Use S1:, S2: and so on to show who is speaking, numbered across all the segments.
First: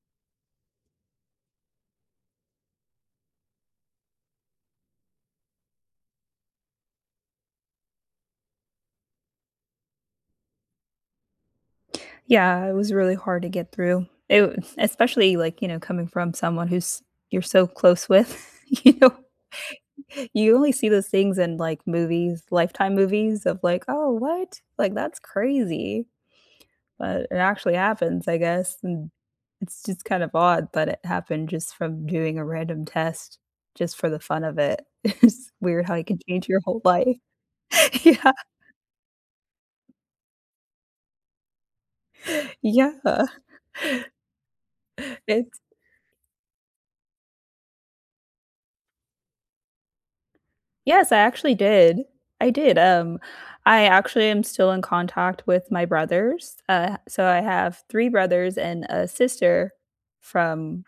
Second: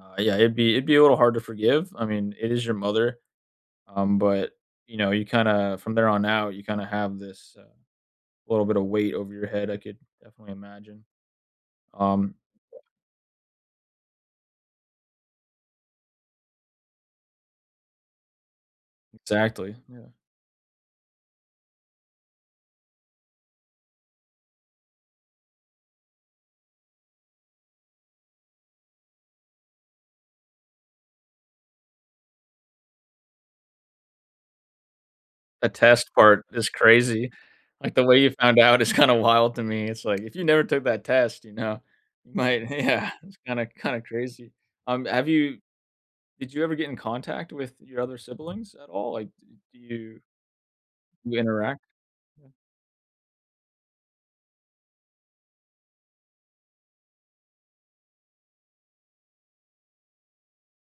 S1: Uh, yeah, it'd be it'd be a little hard to forgive. I mean, it is your mother. Um, but, you know, you kinda from there on out, you kinda have this, uh, little bit of weight over your head, I could definitely imagine, um
S2: Yeah, it was really hard to get through. It Especially, like, you know, coming from someone who's you're so close with you
S1: Exactly, yeah.
S2: you only see those things in, like, movies, Lifetime movies of, like, "Oh, what? Like, that's crazy." But it actually happens, I guess, n it's just kind of odd, but it happened just from doing a random test just for the fun of it. It's
S1: The
S2: weird how you
S1: test
S2: can
S1: part
S2: change your
S1: is
S2: whole life.
S1: crazy, like, the way you
S2: Yeah
S1: found out is kinda wild to me. It's like, if you never took that test, you know, you might Yeah.
S2: Yeah.
S1: It's kinda kinda crazy. Um, have you
S2: It's
S1: did you ever get in contact with your other siblings at all? Like, d do you
S2: Yes, I
S1: you
S2: actually
S1: interact?
S2: did. I did, um, I actually am still in contact with my brothers. Uh, I so I have 3 brothers and a sister from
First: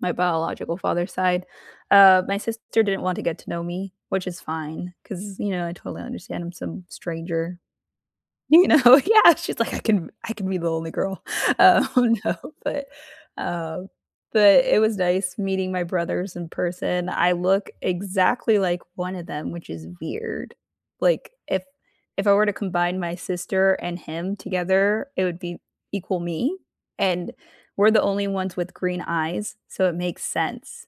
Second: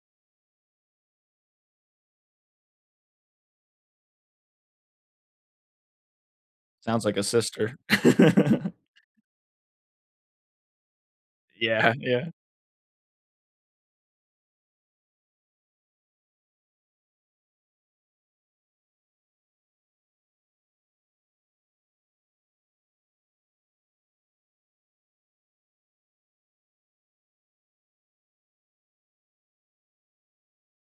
S2: my biological father's side. Uh, my sister didn't want to get to know me, which is fine 'cause, you know, I totally understand I'm some
S1: Sounds like a
S2: stranger.
S1: sister.
S2: You know? Yeah. She's, like, "I can I can be the only girl."
S1: Yeah,
S2: Oh,
S1: yeah.
S2: no, but, um, but it was nice meeting my brothers in person. I look exactly like one of them, which is weird. Like, if if I were to combine my sister and him together, it would be equal me, and we're the only ones with green eyes, so it makes sense.